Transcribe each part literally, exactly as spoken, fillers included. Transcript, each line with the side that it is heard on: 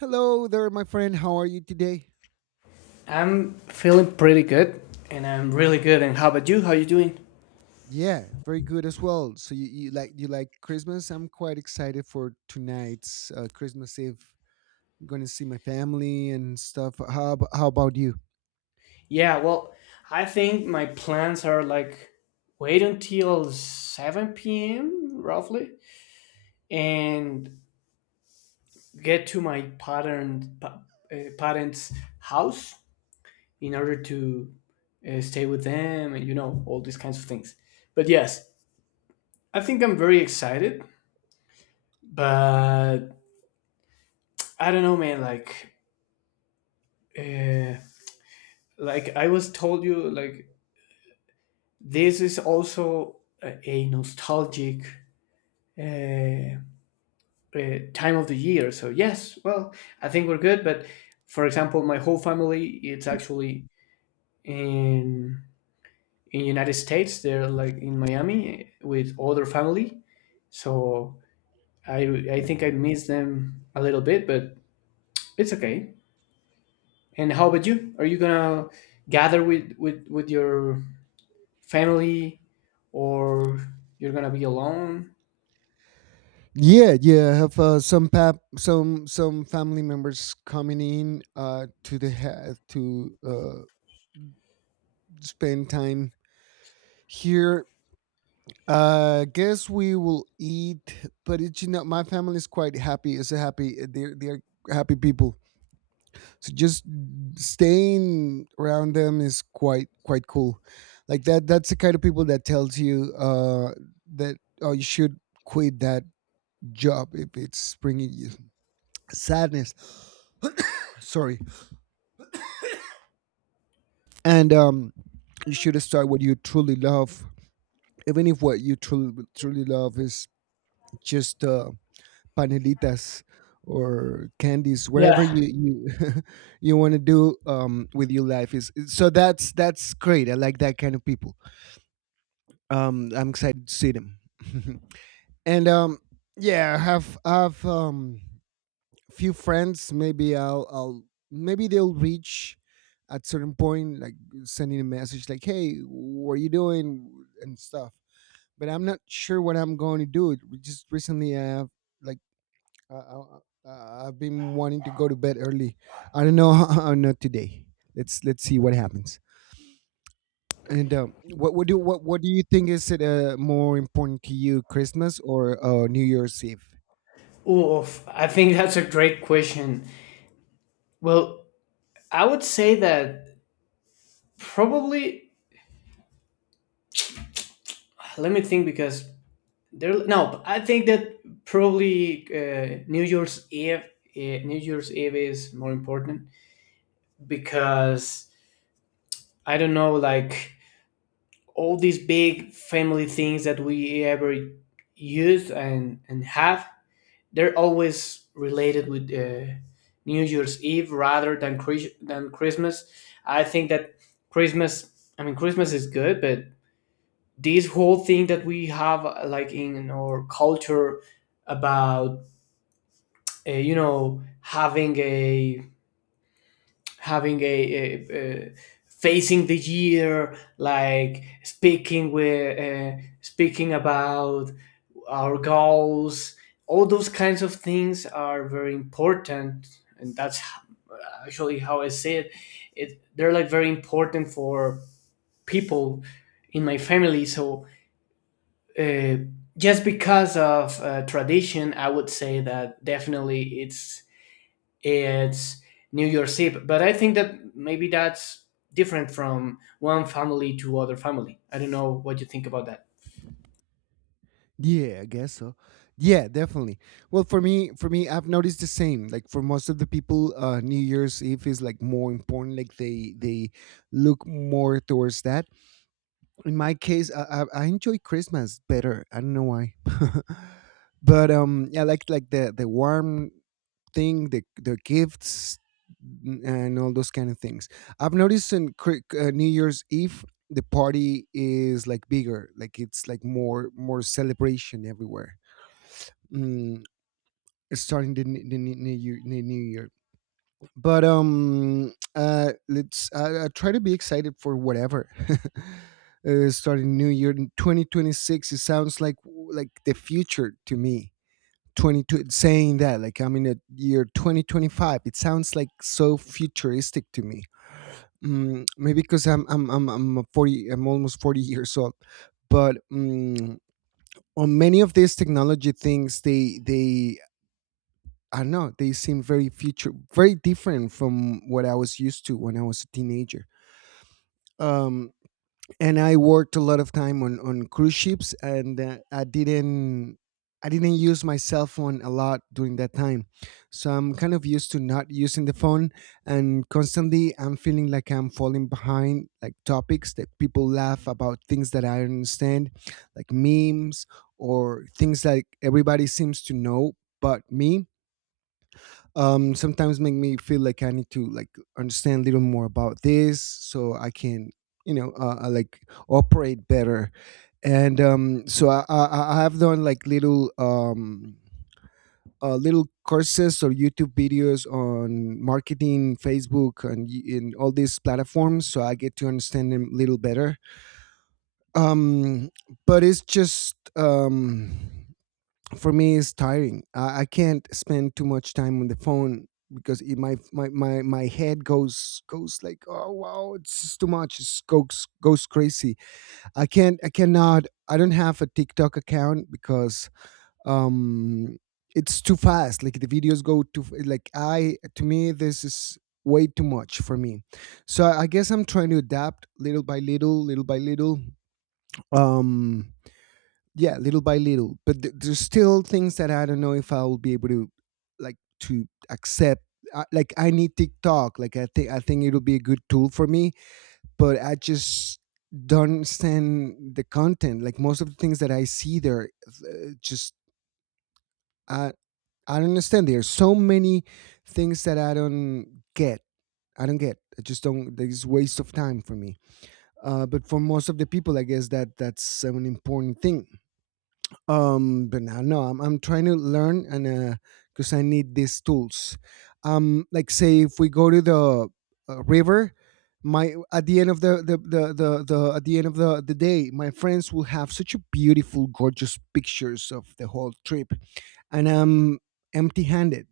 right: Hello there, my friend. How are you today?
left: I'm feeling pretty good, and I'm really good. And how about you? How you doing?
right: Yeah, very good as well. So you, you like you like Christmas? I'm quite excited for tonight's uh, Christmas Eve. I'm gonna see my family and stuff. How ab- how about you?
left: Yeah, well, I think my plans are like wait until seven p m roughly and get to my pattern pa- uh, parents' house in order to uh, stay with them and you know all these kinds of things. But yes, I think I'm very excited, but I don't know, man. Like, uh, like I was told you, like this is also a, a nostalgic uh, uh, time of the year. So yes, well, I think we're good. But for example, my whole family it's actually in in United States. They're like in Miami with other family. So I I think I miss them a little bit, but it's okay. And how about you? Are you gonna gather with with with your family, or you're gonna be alone?
right: Yeah, yeah. I have uh, some pap some some family members coming in uh, to the ha- to uh, spend time here. Uh, guess we will eat, but it's you know my family is quite happy. It's a happy. They're they're happy people, so just staying around them is quite quite cool, like that that's the kind of people that tells you uh that, oh, you should quit that job if it's bringing you sadness, sorry, and um you should start what you truly love, even if what you truly truly love is just uh panelitas or candies, whatever
left: Yeah.
right: you you you want to do um with your life. Is so that's that's great. I like that kind of people. Um, I'm excited to see them. and um, yeah, I have I have um few friends. Maybe I'll I'll maybe they'll reach at certain point, like sending a message like, "Hey, what are you doing?" and stuff. But I'm not sure what I'm going to do. We just recently, I have like uh, uh, uh, I've been wanting to go to bed early. I don't know. Not today. Let's let's see what happens. And um, what what do what what do you think, is it uh, more important to you, Christmas or uh, New Year's Eve?
left: Oof, I think that's a great question. Well, I would say that probably, let me think because there, no, I think that probably uh, New Year's Eve, uh, New Year's Eve is more important because I don't know, like all these big family things that we ever use and, and have. They're always related with uh, New Year's Eve rather than Chris- than Christmas. I think that Christmas, I mean Christmas is good, but this whole thing that we have uh, like in our culture about uh, you know having a having a, a, a facing the year, like speaking with uh, speaking about our goals. All those kinds of things are very important, and that's h- actually how I see it. It they're like very important for people in my family. So uh, just because of uh, tradition, I would say that definitely it's it's New Year's Eve. But I think that maybe that's different from one family to other family. I don't know what you think about that.
right: Yeah, I guess so. Yeah, definitely. Well, for me, for me, I've noticed the same. Like for most of the people, uh, New Year's Eve is like more important. Like they they look more towards that. In my case, I, I, I enjoy Christmas better. I don't know why, but um, I like like the the warm thing, the the gifts, n- and all those kind of things. I've noticed in Cri- uh, New Year's Eve, the party is like bigger, like it's like more more celebration everywhere. Mm, starting the, n- the n- new year, the new year, but um, uh, let's I, I try to be excited for whatever. Uh, starting new year in twenty twenty-six, it sounds like like the future to me. twenty-two saying that like I'm in a year twenty twenty-five, it sounds like so futuristic to me. Mm, maybe because i'm i'm i'm, I'm a forty i'm almost forty years old, but mm, on many of these technology things, they they I don't know, they seem very future, very different from what I was used to when I was a teenager. Um, and I worked a lot of time on on cruise ships, and uh, I didn't I didn't use my cell phone a lot during that time, so I'm kind of used to not using the phone, and constantly I'm feeling like I'm falling behind, like topics that people laugh about, things that I don't understand, like memes or things like everybody seems to know but me. Um, sometimes make me feel like I need to like understand a little more about this so I can, you know, uh, uh, like operate better. And um so i i, I have done like little um uh, little courses or YouTube videos on marketing, Facebook, and y- in all these platforms, so I get to understand them a little better. um but it's just, um, for me is tiring. I, I can't spend too much time on the phone because it, my, my my my head goes goes like, oh, wow, it's just too much, it goes goes crazy. I can't I cannot I don't have a TikTok account because um it's too fast. Like the videos go too f- like, I to me this is way too much for me. So I guess I'm trying to adapt little by little, little by little. Um yeah, little by little, but th- there's still things that I don't know if I'll be able to like to accept. I, like I need TikTok, like i think i think it'll be a good tool for me, but I just don't understand the content. Like most of the things that I see there, uh, just i I don't understand, there's so many things that I don't get, I don't get I just don't there's waste of time for me, uh, but for most of the people, I guess that that's an important thing. Um but now no, I'm I'm trying to learn, and uh because I need these tools. Um, like, say if we go to the uh, river, my at the end of the the, the the the at the end of the the day my friends will have such a beautiful gorgeous pictures of the whole trip, and I'm empty handed.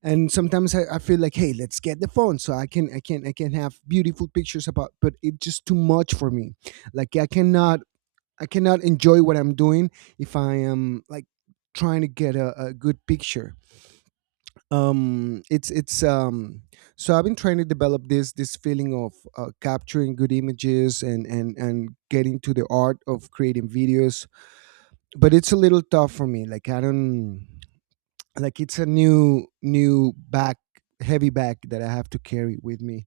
right: And sometimes I, I feel like, hey, let's get the phone so I can i can i can have beautiful pictures about, but it's just too much for me. Like I cannot I cannot enjoy what I'm doing if I am like trying to get a, a good picture. Um, it's it's um, So I've been trying to develop this this feeling of uh, capturing good images and and and getting to the art of creating videos, but it's a little tough for me. Like I don't, like, it's a new new back, heavy back that I have to carry with me,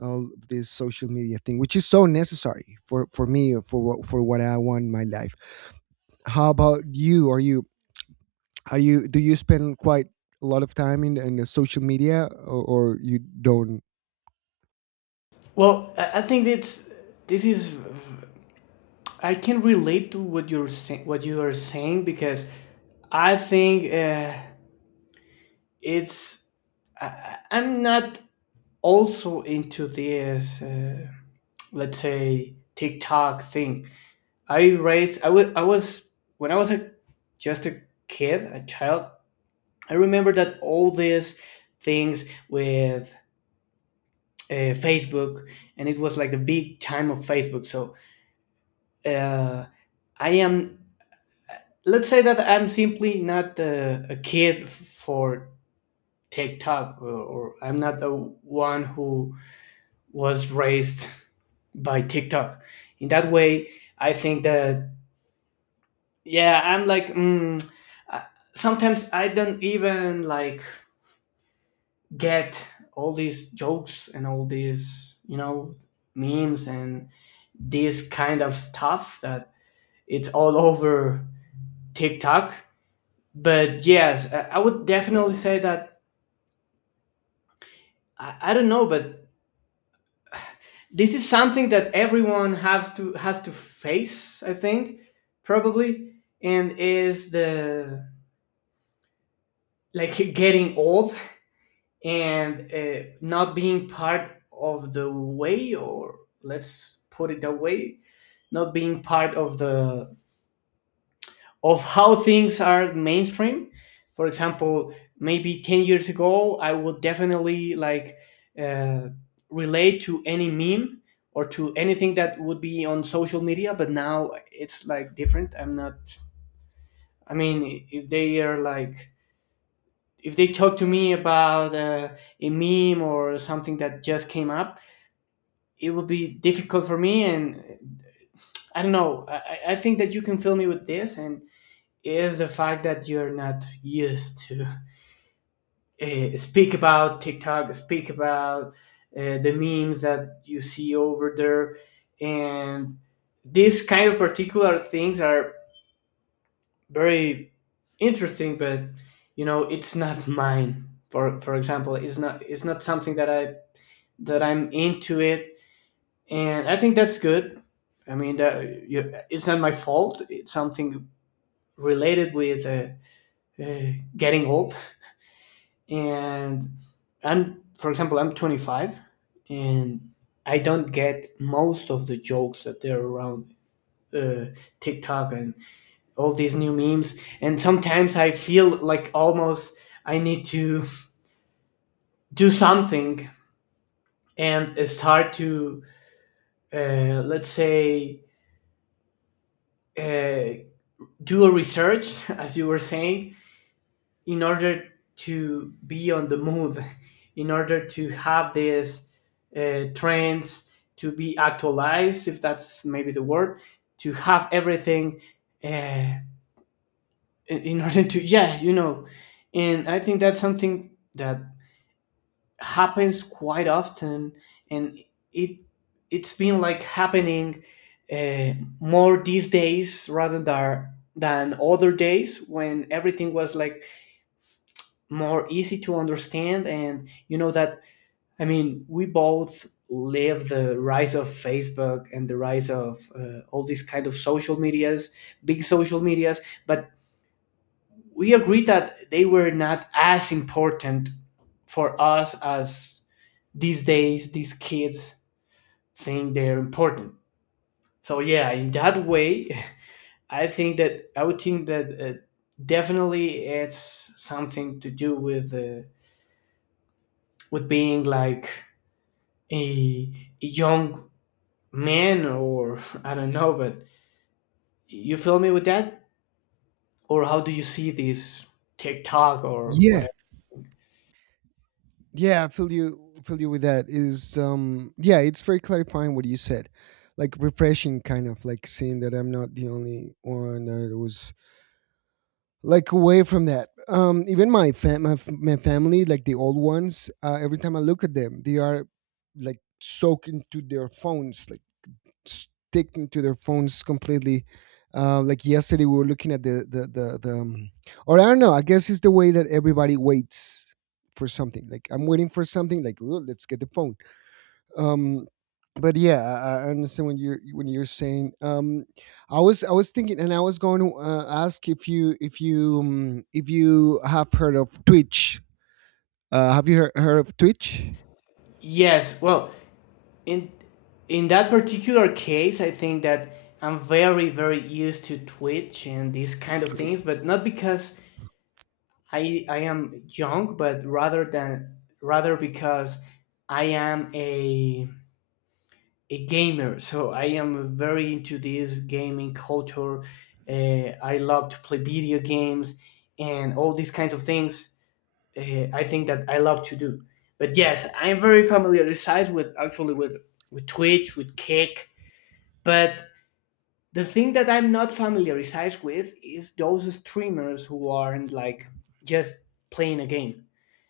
right: all this social media thing, which is so necessary for for me or for what for what I want in my life. How about you? Are you are you, do you spend quite a lot of time in, in the social media, or, or you don't?
left: Well, I I think it's this is I can relate to what you're saying. What you are saying because I think uh, it's I, I- I'm not also into this uh, let's say TikTok thing. I raised I was I was when I was a just a kid, a child. I remember that all these things with uh, Facebook, and it was like the big time of Facebook. So uh, I am, let's say that I'm simply not uh, a kid for TikTok, or, or I'm not the one who was raised by TikTok. In that way, I think that yeah, I'm like mm, uh, sometimes I don't even like get all these jokes and all these you know memes and this kind of stuff that it's all over TikTok. But yes, I I would definitely say that I, I don't know, but this is something that everyone has to has to face. I think probably and is the like getting old, and uh, not being part of the way, or let's put it that way, not being part of the of how things are mainstream. For example, maybe ten years ago I would definitely like uh, relate to any meme or to anything that would be on social media, but now it's like different. I'm not, I mean, if they are like if they talk to me about uh, a meme or something that just came up, it would be difficult for me. And I don't know, i, I think that you can fill me with this, and is the fact that you're not used to uh, speak about TikTok, speak about uh, the memes that you see over there. And these kind of particular things are very interesting, but you know it's not mine. for for example, it's not, it's not something that i that i'm into it. And I think that's good. I mean, that, you, it's not my fault. It's something related with uh, uh, getting old. And I'm, for example, I'm twenty-five, and I don't get most of the jokes that they're around uh, TikTok and all these new memes. And sometimes I feel like almost I need to do something and start to, uh, let's say, uh, do a research, as you were saying, in order to be on the move, in order to have these uh, trends to be actualized, if that's maybe the word, to have everything uh, in in order to, yeah, you know. And I think that's something that happens quite often and it it's been like happening uh, more these days rather than than other days when everything was like more easy to understand. And you know that, I mean, we both live the rise of Facebook and the rise of uh, all these kind of social medias, big social medias, but we agree that they were not as important for us as these days these kids think they're important. So yeah, in that way, I think that I would think that uh, definitely it's something to do with uh, with being like a, a young man, or I don't know, but you feel me with that? Or how do you see this TikTok or
right: Yeah,
left: whatever?
right: yeah, i feel you feel you with that. Is um Yeah, it's very clarifying what you said. Like refreshing, kind of, like seeing that I'm not the only one that was like away from that. Um, even my fam- my, f- my family, like the old ones, uh, every time I look at them, they are like soaked into their phones, like stick into their phones completely. Uh, like yesterday, we were looking at the the the, the um, or I don't know. I guess it's the way that everybody waits for something. Like I'm waiting for something. Like, "Ooh, let's get the phone." Um, but yeah, I, I understand when you're when you're saying. Um, I was I was thinking, and I was going to uh, ask if you, if you um, if you have heard of Twitch. Uh, have you heard, heard of Twitch?
left: Yes, well, in in that particular case, I think that I'm very very used to Twitch and these kind of things, but not because I I am young, but rather than rather because I am a a gamer. So I am very into this gaming culture. Uh, I love to play video games and all these kinds of things. Uh, I think that I love to do. But yes, I'm very familiarized with actually with with Twitch, with Kick, but the thing that I'm not familiarized with is those streamers who aren't like just playing a game.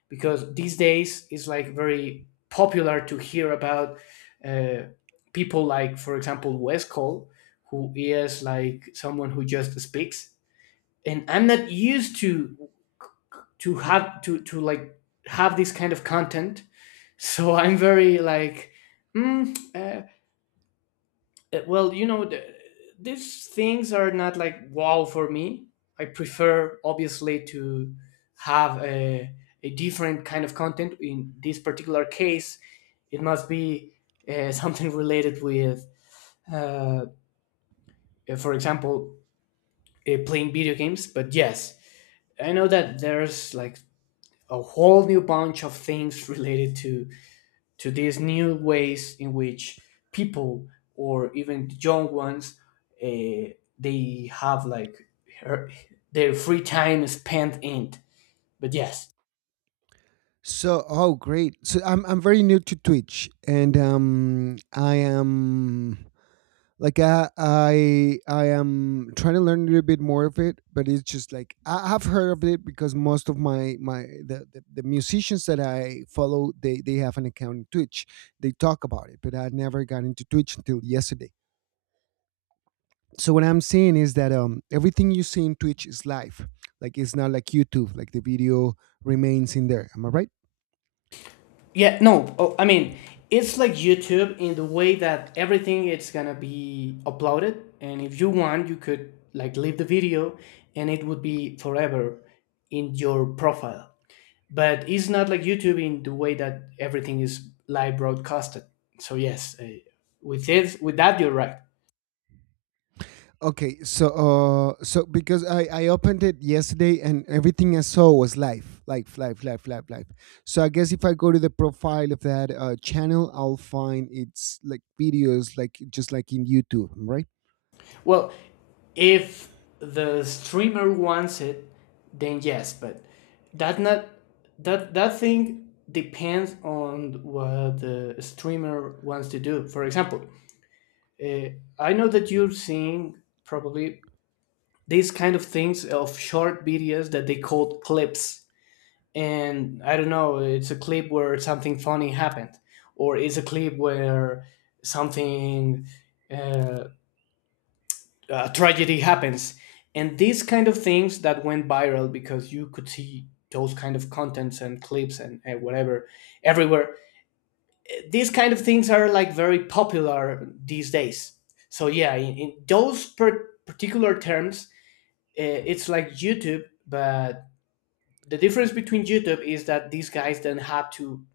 left: Because these days it's like very popular to hear about uh, people like, for example, Wes Cole, who is like someone who just speaks. And I'm not used to to have to to like have this kind of content. So I'm very like, mm, uh, Uh, well, you know, the, these things are not like wow for me. I prefer, obviously, to have a, a different kind of content. In this particular case, it must be uh, something related with, uh, uh, for example, uh, playing video games. But yes, I know that there's like a whole new bunch of things related to to these new ways in which people, or even the young ones, uh, they have like her, their free time is spent in, but yes.
right: So, oh, great. So I'm I'm very new to Twitch, and um, I am like I, I I am trying to learn a little bit more of it, but it's just like I have heard of it because most of my my the, the, the musicians that I follow, they they have an account in Twitch, they talk about it, but I never got into Twitch until yesterday. So what I'm seeing is that, um, everything you see in Twitch is live, like it's not like YouTube, like the video remains in there, am I right?
left: Yeah no oh, i mean it's like YouTube in the way that everything it's gonna be uploaded, and if you want you could like leave the video and it would be forever in your profile. But it's not like YouTube in the way that everything is live broadcasted. So yes, uh, with it, with that you're right.
right: Okay, so uh, so because I I opened it yesterday and everything I saw was live, live, live, live, live, live. So I guess if I go to the profile of that uh, channel, I'll find it's like videos, like just like in YouTube, right?
left: Well, if the streamer wants it, then yes, but that not that that thing depends on what the streamer wants to do. For example, uh, I know that you're seeing probably these kind of things of short videos that they call clips. And I don't know, it's a clip where something funny happened, or it's a clip where something uh, a tragedy happens, and these kind of things that went viral because you could see those kind of contents and clips and, and whatever everywhere. Eh, These kind of things are like very popular these days. So yeah, in, in those per- particular terms, uh, it's like YouTube, but the difference between YouTube is that these guys don't have to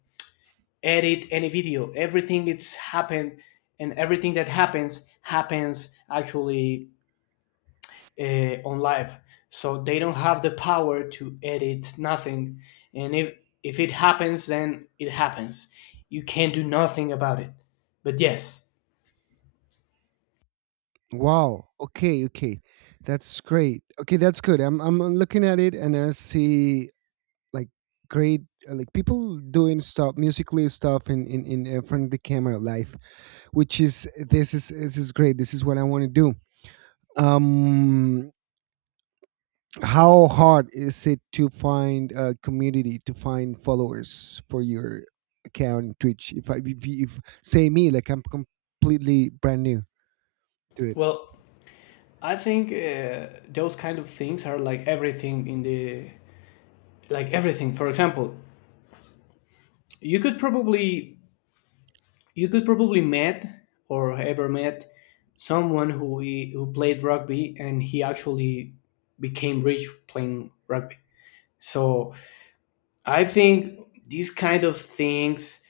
left: edit any video. Everything that's happened and everything that happens happens actually uh, on live. So they don't have the power to edit nothing, and if if it happens then it happens. You can't do nothing about it, but yes.
right: Wow. Okay. Okay, that's great. Okay, that's good. I'm I'm I'm looking at it and I see like great, uh, like people doing stuff, musically stuff in in in uh, front of the camera live, which is, this is this is great. This is what I want to do. Um, how hard is it to find a community, to find followers for your account on Twitch, if I, if, you- if say me, like I'm completely brand new to it?
left: Well, I think uh, those kind of things are like everything in the like everything. For example, you could probably you could probably met or ever met someone who who played rugby and he actually became rich playing rugby. So I think these kind of things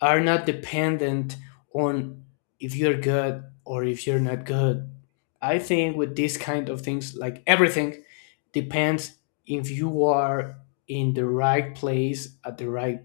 left: are not dependent on if you're good or if you're not good. I think with these kind of things, like everything, depends if you are in the right place at the right